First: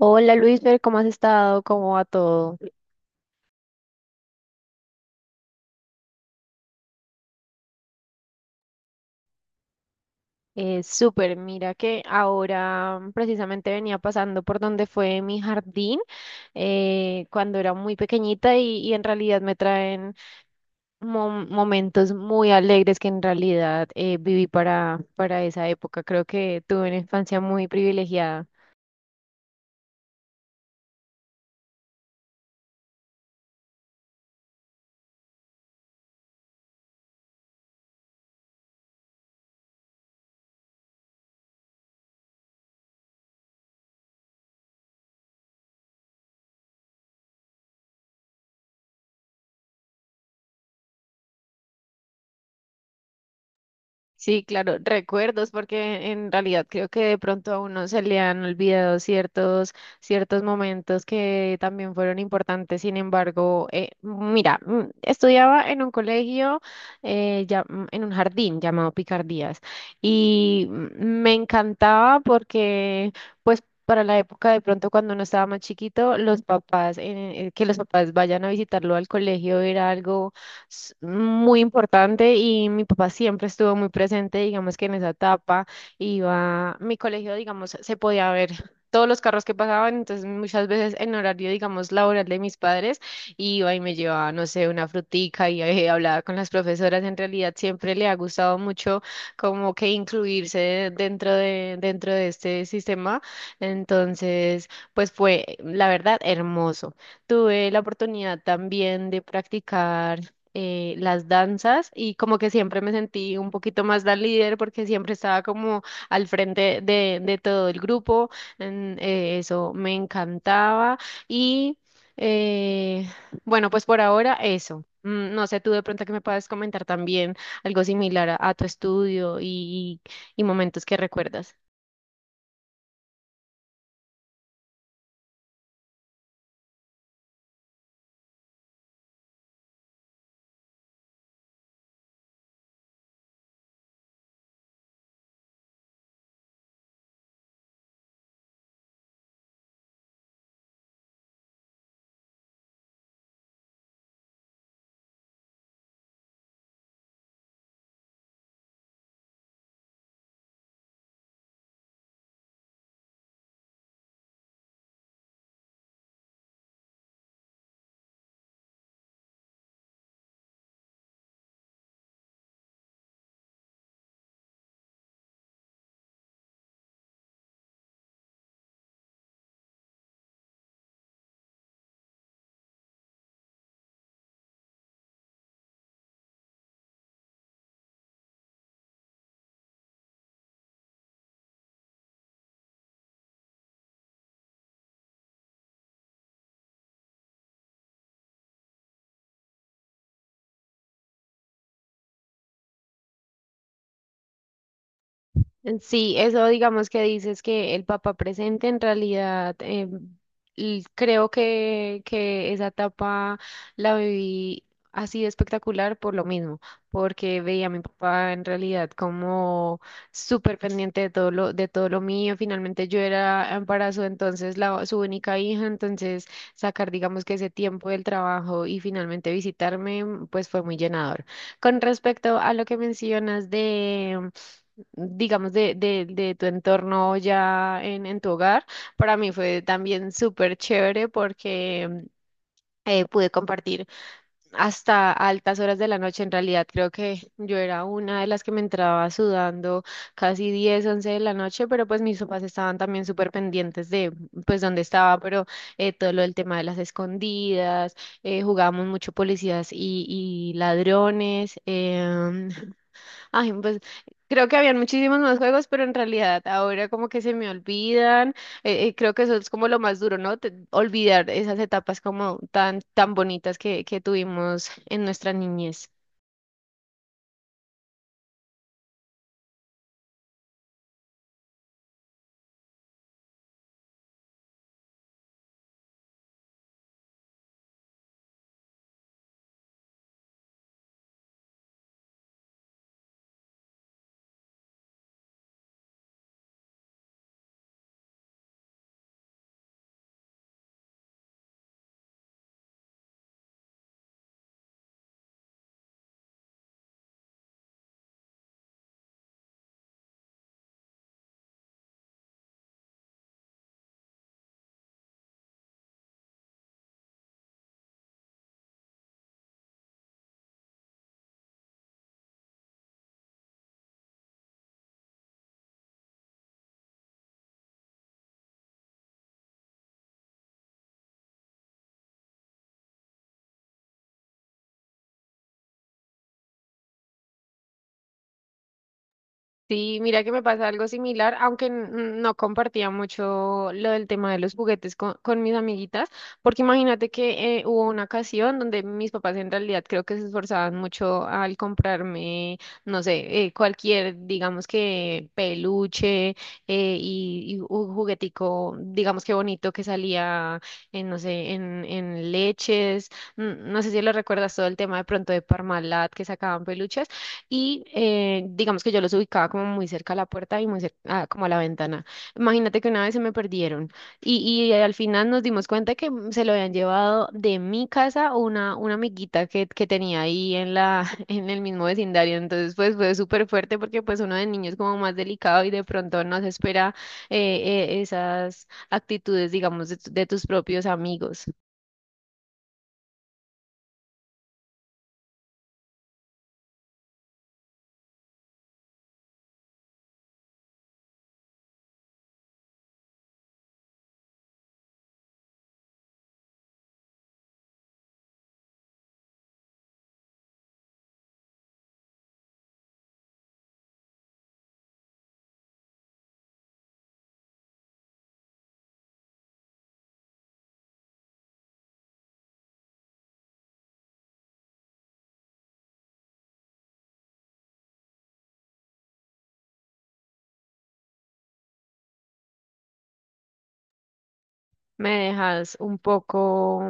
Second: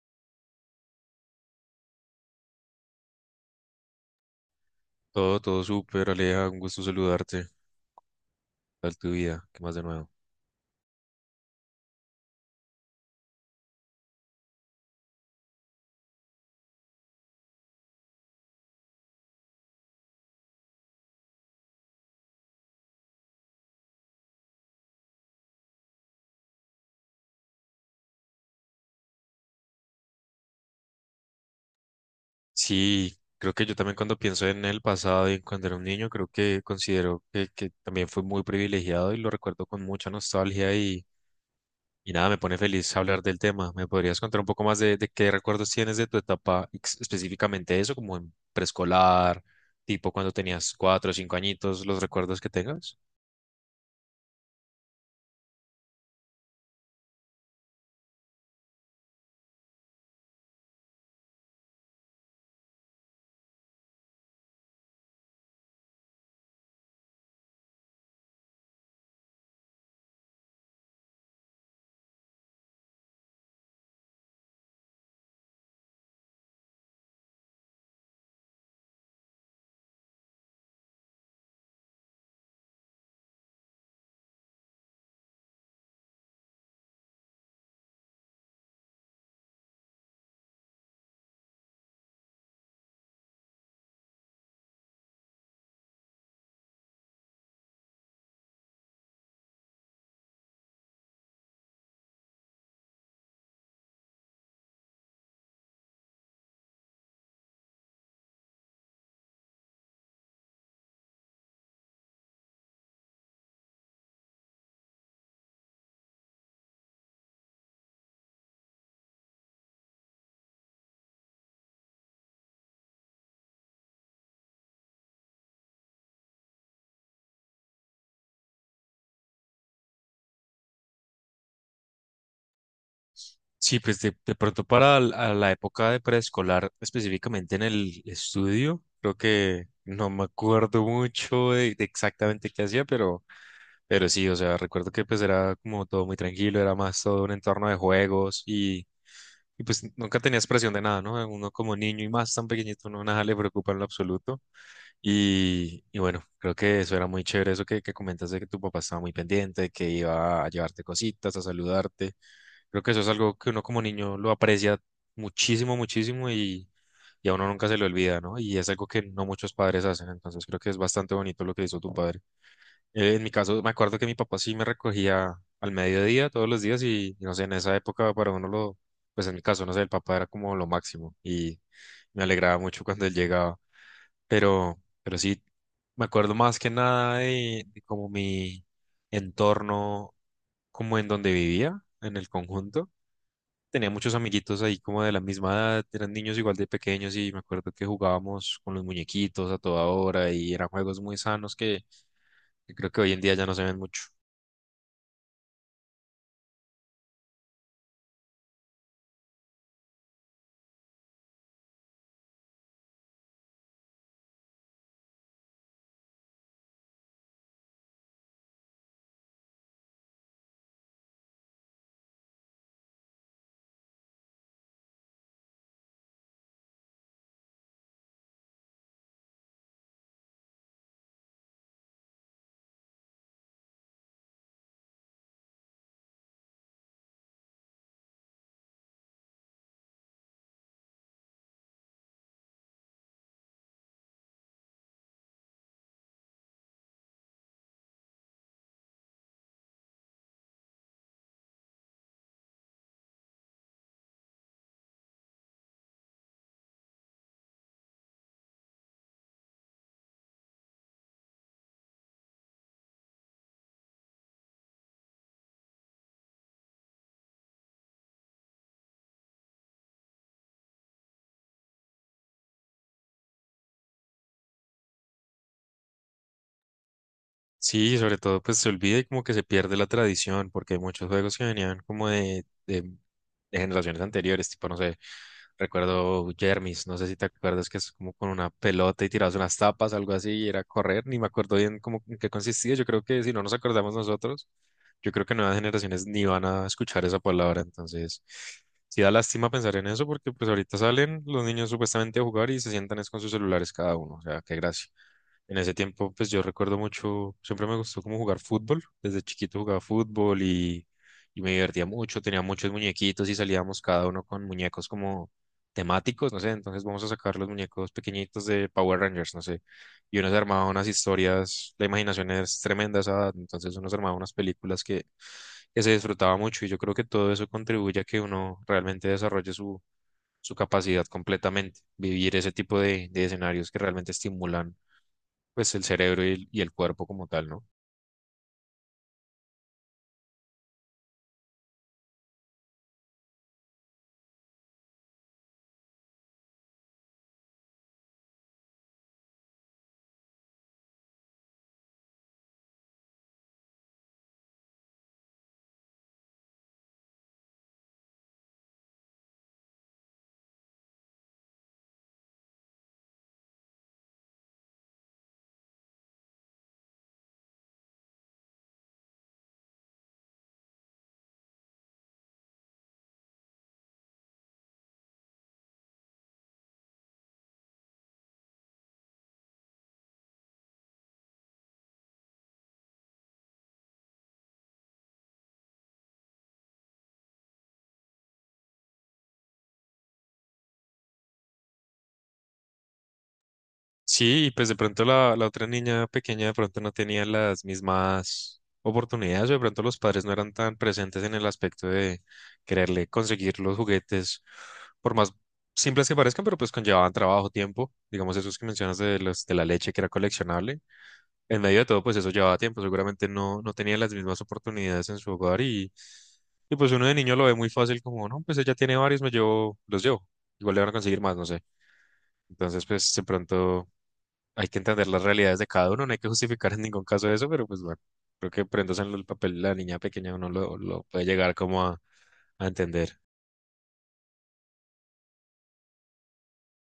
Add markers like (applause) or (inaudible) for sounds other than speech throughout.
Hola Luisfer, ¿cómo has estado? ¿Cómo va todo? Todo, todo súper, Aleja, un gusto saludarte. ¿Qué tal tu vida? ¿Qué más de nuevo? Súper, mira que ahora precisamente venía pasando por donde fue mi jardín cuando era muy pequeñita y en realidad me traen momentos muy alegres que en realidad viví para esa época. Creo que tuve una infancia muy privilegiada. Sí, creo que yo también cuando pienso en el pasado y en cuando era un niño, creo que considero que también fue muy privilegiado y lo recuerdo con mucha nostalgia y nada, me pone feliz hablar del tema. ¿Me podrías contar un poco más de qué recuerdos tienes de tu etapa, específicamente eso, como en preescolar, tipo cuando tenías cuatro o cinco añitos, los recuerdos que tengas? Sí, claro, recuerdos, porque en realidad creo que de pronto a uno se le han olvidado ciertos momentos que también fueron importantes. Sin embargo, mira, estudiaba en un colegio, en un jardín llamado Picardías, y me encantaba porque, pues, para la época de pronto cuando uno estaba más chiquito, los papás, que los papás vayan a visitarlo al colegio era algo muy importante y mi papá siempre estuvo muy presente, digamos que en esa etapa iba, mi colegio, digamos, se podía ver todos los carros que pasaban, entonces muchas veces en horario, digamos, laboral de mis padres, iba y me llevaba, no sé, una frutica y hablaba con las profesoras. En realidad siempre le ha gustado mucho como que incluirse dentro de este sistema. Entonces, pues fue, la verdad, hermoso. Tuve la oportunidad también de practicar las danzas y como que siempre me sentí un poquito más la líder porque siempre estaba como al frente de todo el grupo. Eso me encantaba y eh, bueno, pues por ahora eso. Mm, no sé, tú de pronto que me puedas comentar también algo similar a tu estudio y momentos que recuerdas. Sí, pues de pronto para a la época de preescolar, específicamente en el estudio, creo que no me acuerdo mucho de exactamente qué hacía, pero sí, o sea, recuerdo que pues era como todo muy tranquilo, era más todo un entorno de juegos y pues nunca tenías presión de nada, ¿no? Uno como niño y más tan pequeñito, no nada le preocupa en lo absoluto. Y bueno, creo que eso era muy chévere, eso que comentas de que tu papá estaba muy pendiente, que iba a llevarte cositas, a saludarte. Creo que eso es algo que uno como niño lo aprecia muchísimo, muchísimo y a uno nunca se le olvida, ¿no? Y es algo que no muchos padres hacen, entonces creo que es bastante bonito lo que hizo tu padre. En mi caso, me acuerdo que mi papá sí me recogía al mediodía todos los días y no sé, en esa época para uno lo, pues en mi caso, no sé, el papá era como lo máximo y me alegraba mucho cuando él llegaba, pero sí, me acuerdo más que nada de, de como mi entorno, como en donde vivía, en el conjunto. Tenía muchos amiguitos ahí como de la misma edad, eran niños igual de pequeños y me acuerdo que jugábamos con los muñequitos a toda hora y eran juegos muy sanos que creo que hoy en día ya no se ven mucho. Sí, eso digamos que dices que el papá presente en realidad creo que esa etapa la viví así de espectacular por lo mismo, porque veía a mi papá en realidad como súper pendiente de de todo lo mío. Finalmente yo era embarazo, entonces la, su única hija, entonces sacar digamos que ese tiempo del trabajo y finalmente visitarme pues fue muy llenador. Con respecto a lo que mencionas de digamos, de tu entorno ya en tu hogar. Para mí fue también súper chévere porque pude compartir hasta altas horas de la noche. En realidad, creo que yo era una de las que me entraba sudando casi 10 u 11 de la noche, pero pues mis papás estaban también súper pendientes de, pues, dónde estaba, pero todo lo del tema de las escondidas, jugábamos mucho policías y ladrones. Ay, pues creo que habían muchísimos más juegos, pero en realidad ahora como que se me olvidan. Creo que eso es como lo más duro, ¿no? Olvidar esas etapas como tan bonitas que tuvimos en nuestra niñez. Sí, sobre todo pues se olvida y como que se pierde la tradición, porque hay muchos juegos que venían como de generaciones anteriores, tipo, no sé, recuerdo Jermis, no sé si te acuerdas que es como con una pelota y tirados unas tapas, algo así, y era correr, ni me acuerdo bien cómo en qué consistía, yo creo que si no nos acordamos nosotros, yo creo que nuevas generaciones ni van a escuchar esa palabra, entonces sí da lástima pensar en eso, porque pues ahorita salen los niños supuestamente a jugar y se sientan es con sus celulares cada uno, o sea, qué gracia. En ese tiempo, pues yo recuerdo mucho, siempre me gustó como jugar fútbol. Desde chiquito jugaba fútbol y me divertía mucho. Tenía muchos muñequitos y salíamos cada uno con muñecos como temáticos, no sé. Entonces vamos a sacar los muñecos pequeñitos de Power Rangers, no sé. Y uno se armaba unas historias, la imaginación es tremenda a esa edad. Entonces uno se armaba unas películas que se disfrutaba mucho. Y yo creo que todo eso contribuye a que uno realmente desarrolle su, su capacidad completamente. Vivir ese tipo de escenarios que realmente estimulan pues el cerebro y el cuerpo como tal, ¿no? Sí, mira que me pasa algo similar, aunque no compartía mucho lo del tema de los juguetes con mis amiguitas, porque imagínate que hubo una ocasión donde mis papás en realidad creo que se esforzaban mucho al comprarme, no sé, cualquier, digamos que peluche y un juguetico, digamos que bonito que salía en, no sé, en leches, no sé si lo recuerdas todo el tema de pronto de Parmalat que sacaban peluches. Y digamos que yo los ubicaba como muy cerca a la puerta y muy cerca, ah, como a la ventana. Imagínate que una vez se me perdieron y al final nos dimos cuenta que se lo habían llevado de mi casa una amiguita que tenía ahí en la, (laughs) en el mismo vecindario. Entonces pues fue súper fuerte porque pues uno de niño es como más delicado y de pronto no se espera eh, esas actitudes, digamos, de tus propios amigos. Sí, y pues de pronto la, la otra niña pequeña de pronto no tenía las mismas oportunidades, o de pronto los padres no eran tan presentes en el aspecto de quererle conseguir los juguetes, por más simples que parezcan, pero pues conllevaban trabajo, tiempo, digamos esos que mencionas de los, de la leche que era coleccionable, en medio de todo pues eso llevaba tiempo, seguramente no, no tenía las mismas oportunidades en su hogar y pues uno de niño lo ve muy fácil como, no, pues ella tiene varios, me llevo, los llevo, igual le van a conseguir más, no sé. Entonces, pues de pronto hay que entender las realidades de cada uno, no hay que justificar en ningún caso eso, pero pues bueno, creo que prendas en el papel de la niña pequeña uno lo puede llegar como a entender. Me dejas un poco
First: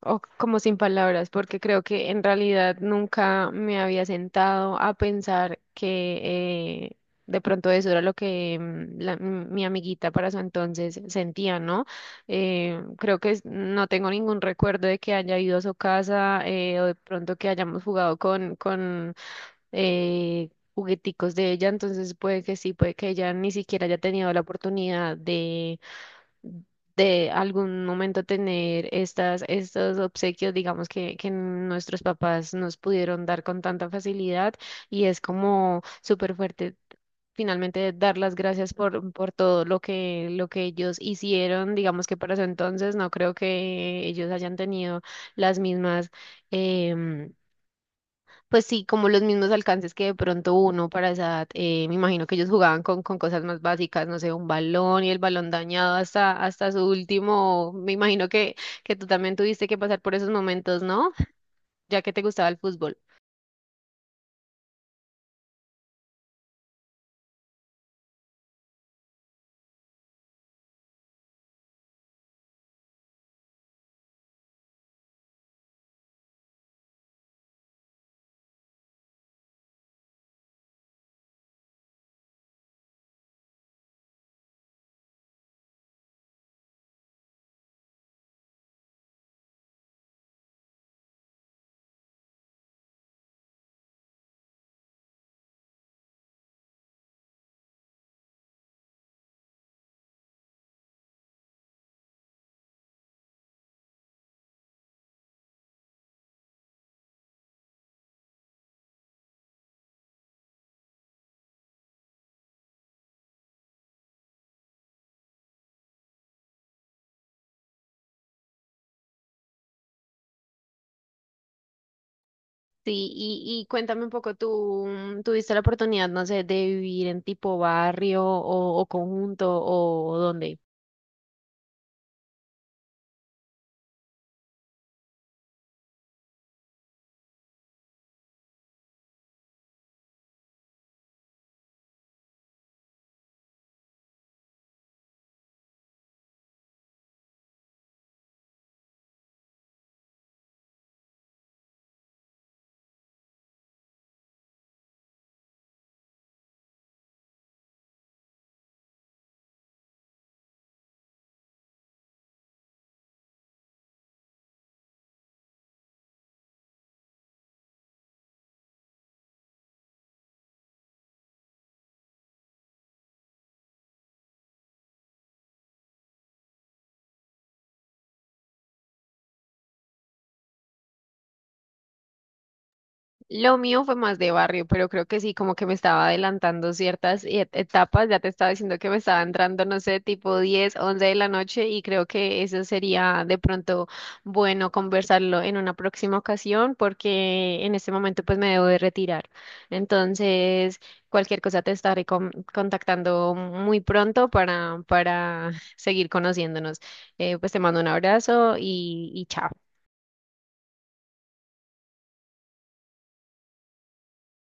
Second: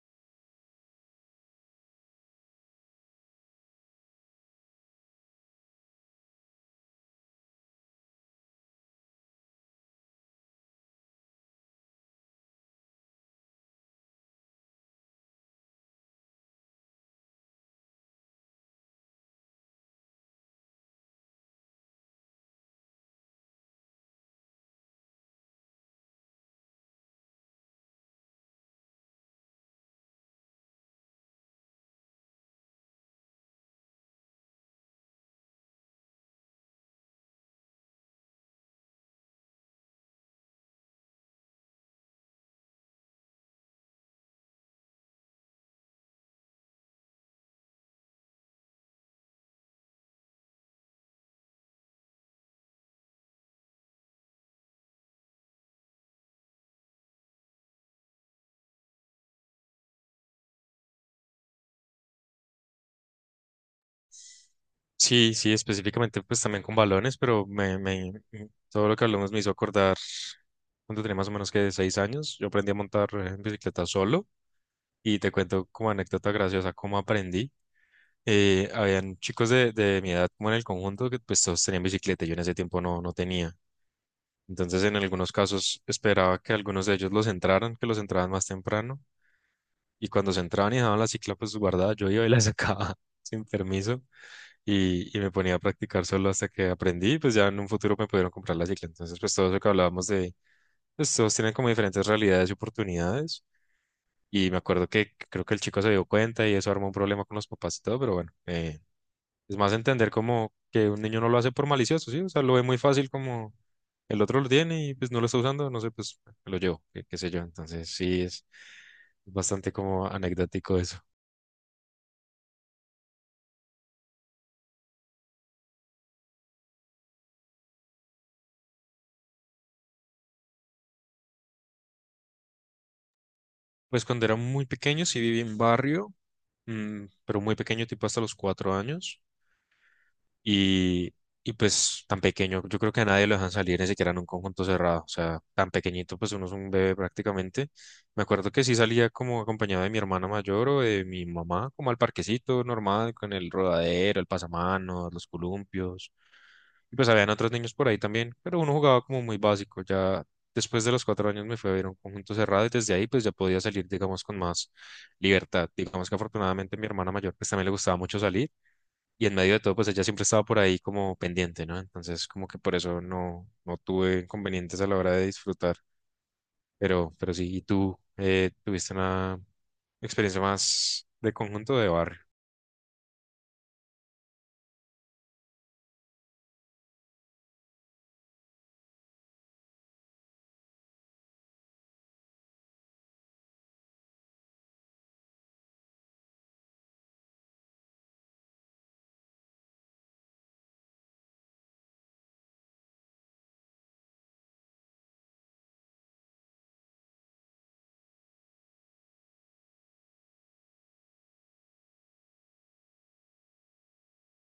o como sin palabras, porque creo que en realidad nunca me había sentado a pensar que de pronto eso era lo que mi amiguita para su entonces sentía, ¿no? Creo que no tengo ningún recuerdo de que haya ido a su casa o de pronto que hayamos jugado con eh, jugueticos de ella, entonces puede que sí, puede que ella ni siquiera haya tenido la oportunidad de algún momento tener estos obsequios, digamos, que nuestros papás nos pudieron dar con tanta facilidad y es como súper fuerte. Finalmente, dar las gracias por todo lo que ellos hicieron. Digamos que para ese entonces no creo que ellos hayan tenido las mismas, em, pues sí, como los mismos alcances que de pronto uno para esa edad, me imagino que ellos jugaban con cosas más básicas, no sé, un balón y el balón dañado hasta su último, me imagino que tú también tuviste que pasar por esos momentos, ¿no? Ya que te gustaba el fútbol. Sí, sí, específicamente pues también con balones, pero me, todo lo que hablamos me hizo acordar cuando tenía más o menos que 6 años, yo aprendí a montar en bicicleta solo y te cuento como anécdota graciosa cómo aprendí. Habían chicos de mi edad como en el conjunto que pues todos tenían bicicleta, yo en ese tiempo no, no tenía. Entonces, en algunos casos esperaba que algunos de ellos los entraran, que los entraran más temprano. Y cuando se entraban y dejaban la cicla pues guardada, yo iba y la sacaba (laughs) sin permiso y me ponía a practicar solo hasta que aprendí. Pues ya en un futuro me pudieron comprar la cicla. Entonces, pues todo eso que hablábamos de, pues todos tienen como diferentes realidades y oportunidades. Y me acuerdo que creo que el chico se dio cuenta y eso armó un problema con los papás y todo, pero bueno, es más entender como que un niño no lo hace por malicioso, ¿sí? O sea, lo ve muy fácil como el otro lo tiene y pues no lo está usando, no sé, pues me lo llevo, qué, qué sé yo. Entonces sí, es bastante como anecdótico eso. Sí, y cuéntame un poco, ¿tú tuviste la oportunidad, no sé, de vivir en tipo barrio o conjunto o dónde? Pues cuando era muy pequeño sí viví en barrio, mm, pero muy pequeño, tipo hasta los 4 años. Y, y pues tan pequeño, yo creo que a nadie lo dejan salir ni siquiera en un conjunto cerrado, o sea, tan pequeñito, pues uno es un bebé prácticamente. Me acuerdo que sí salía como acompañado de mi hermana mayor o de mi mamá, como al parquecito normal, con el rodadero, el pasamanos, los columpios. Y pues habían otros niños por ahí también, pero uno jugaba como muy básico. Ya después de los 4 años me fui a ver un conjunto cerrado y desde ahí pues ya podía salir, digamos, con más libertad. Digamos que afortunadamente mi hermana mayor pues también le gustaba mucho salir y en medio de todo, pues ella siempre estaba por ahí como pendiente, ¿no? Entonces, como que por eso no, no tuve inconvenientes a la hora de disfrutar. Pero sí, ¿y tú tuviste una experiencia más de conjunto o de barrio? Lo mío fue más de barrio, pero creo que sí, como que me estaba adelantando ciertas etapas. Ya te estaba diciendo que me estaba entrando, no sé, tipo 10, 11 de la noche y creo que eso sería de pronto bueno conversarlo en una próxima ocasión porque en este momento pues me debo de retirar. Entonces, cualquier cosa te estaré contactando muy pronto para (laughs) seguir conociéndonos. Pues te mando un abrazo y chao.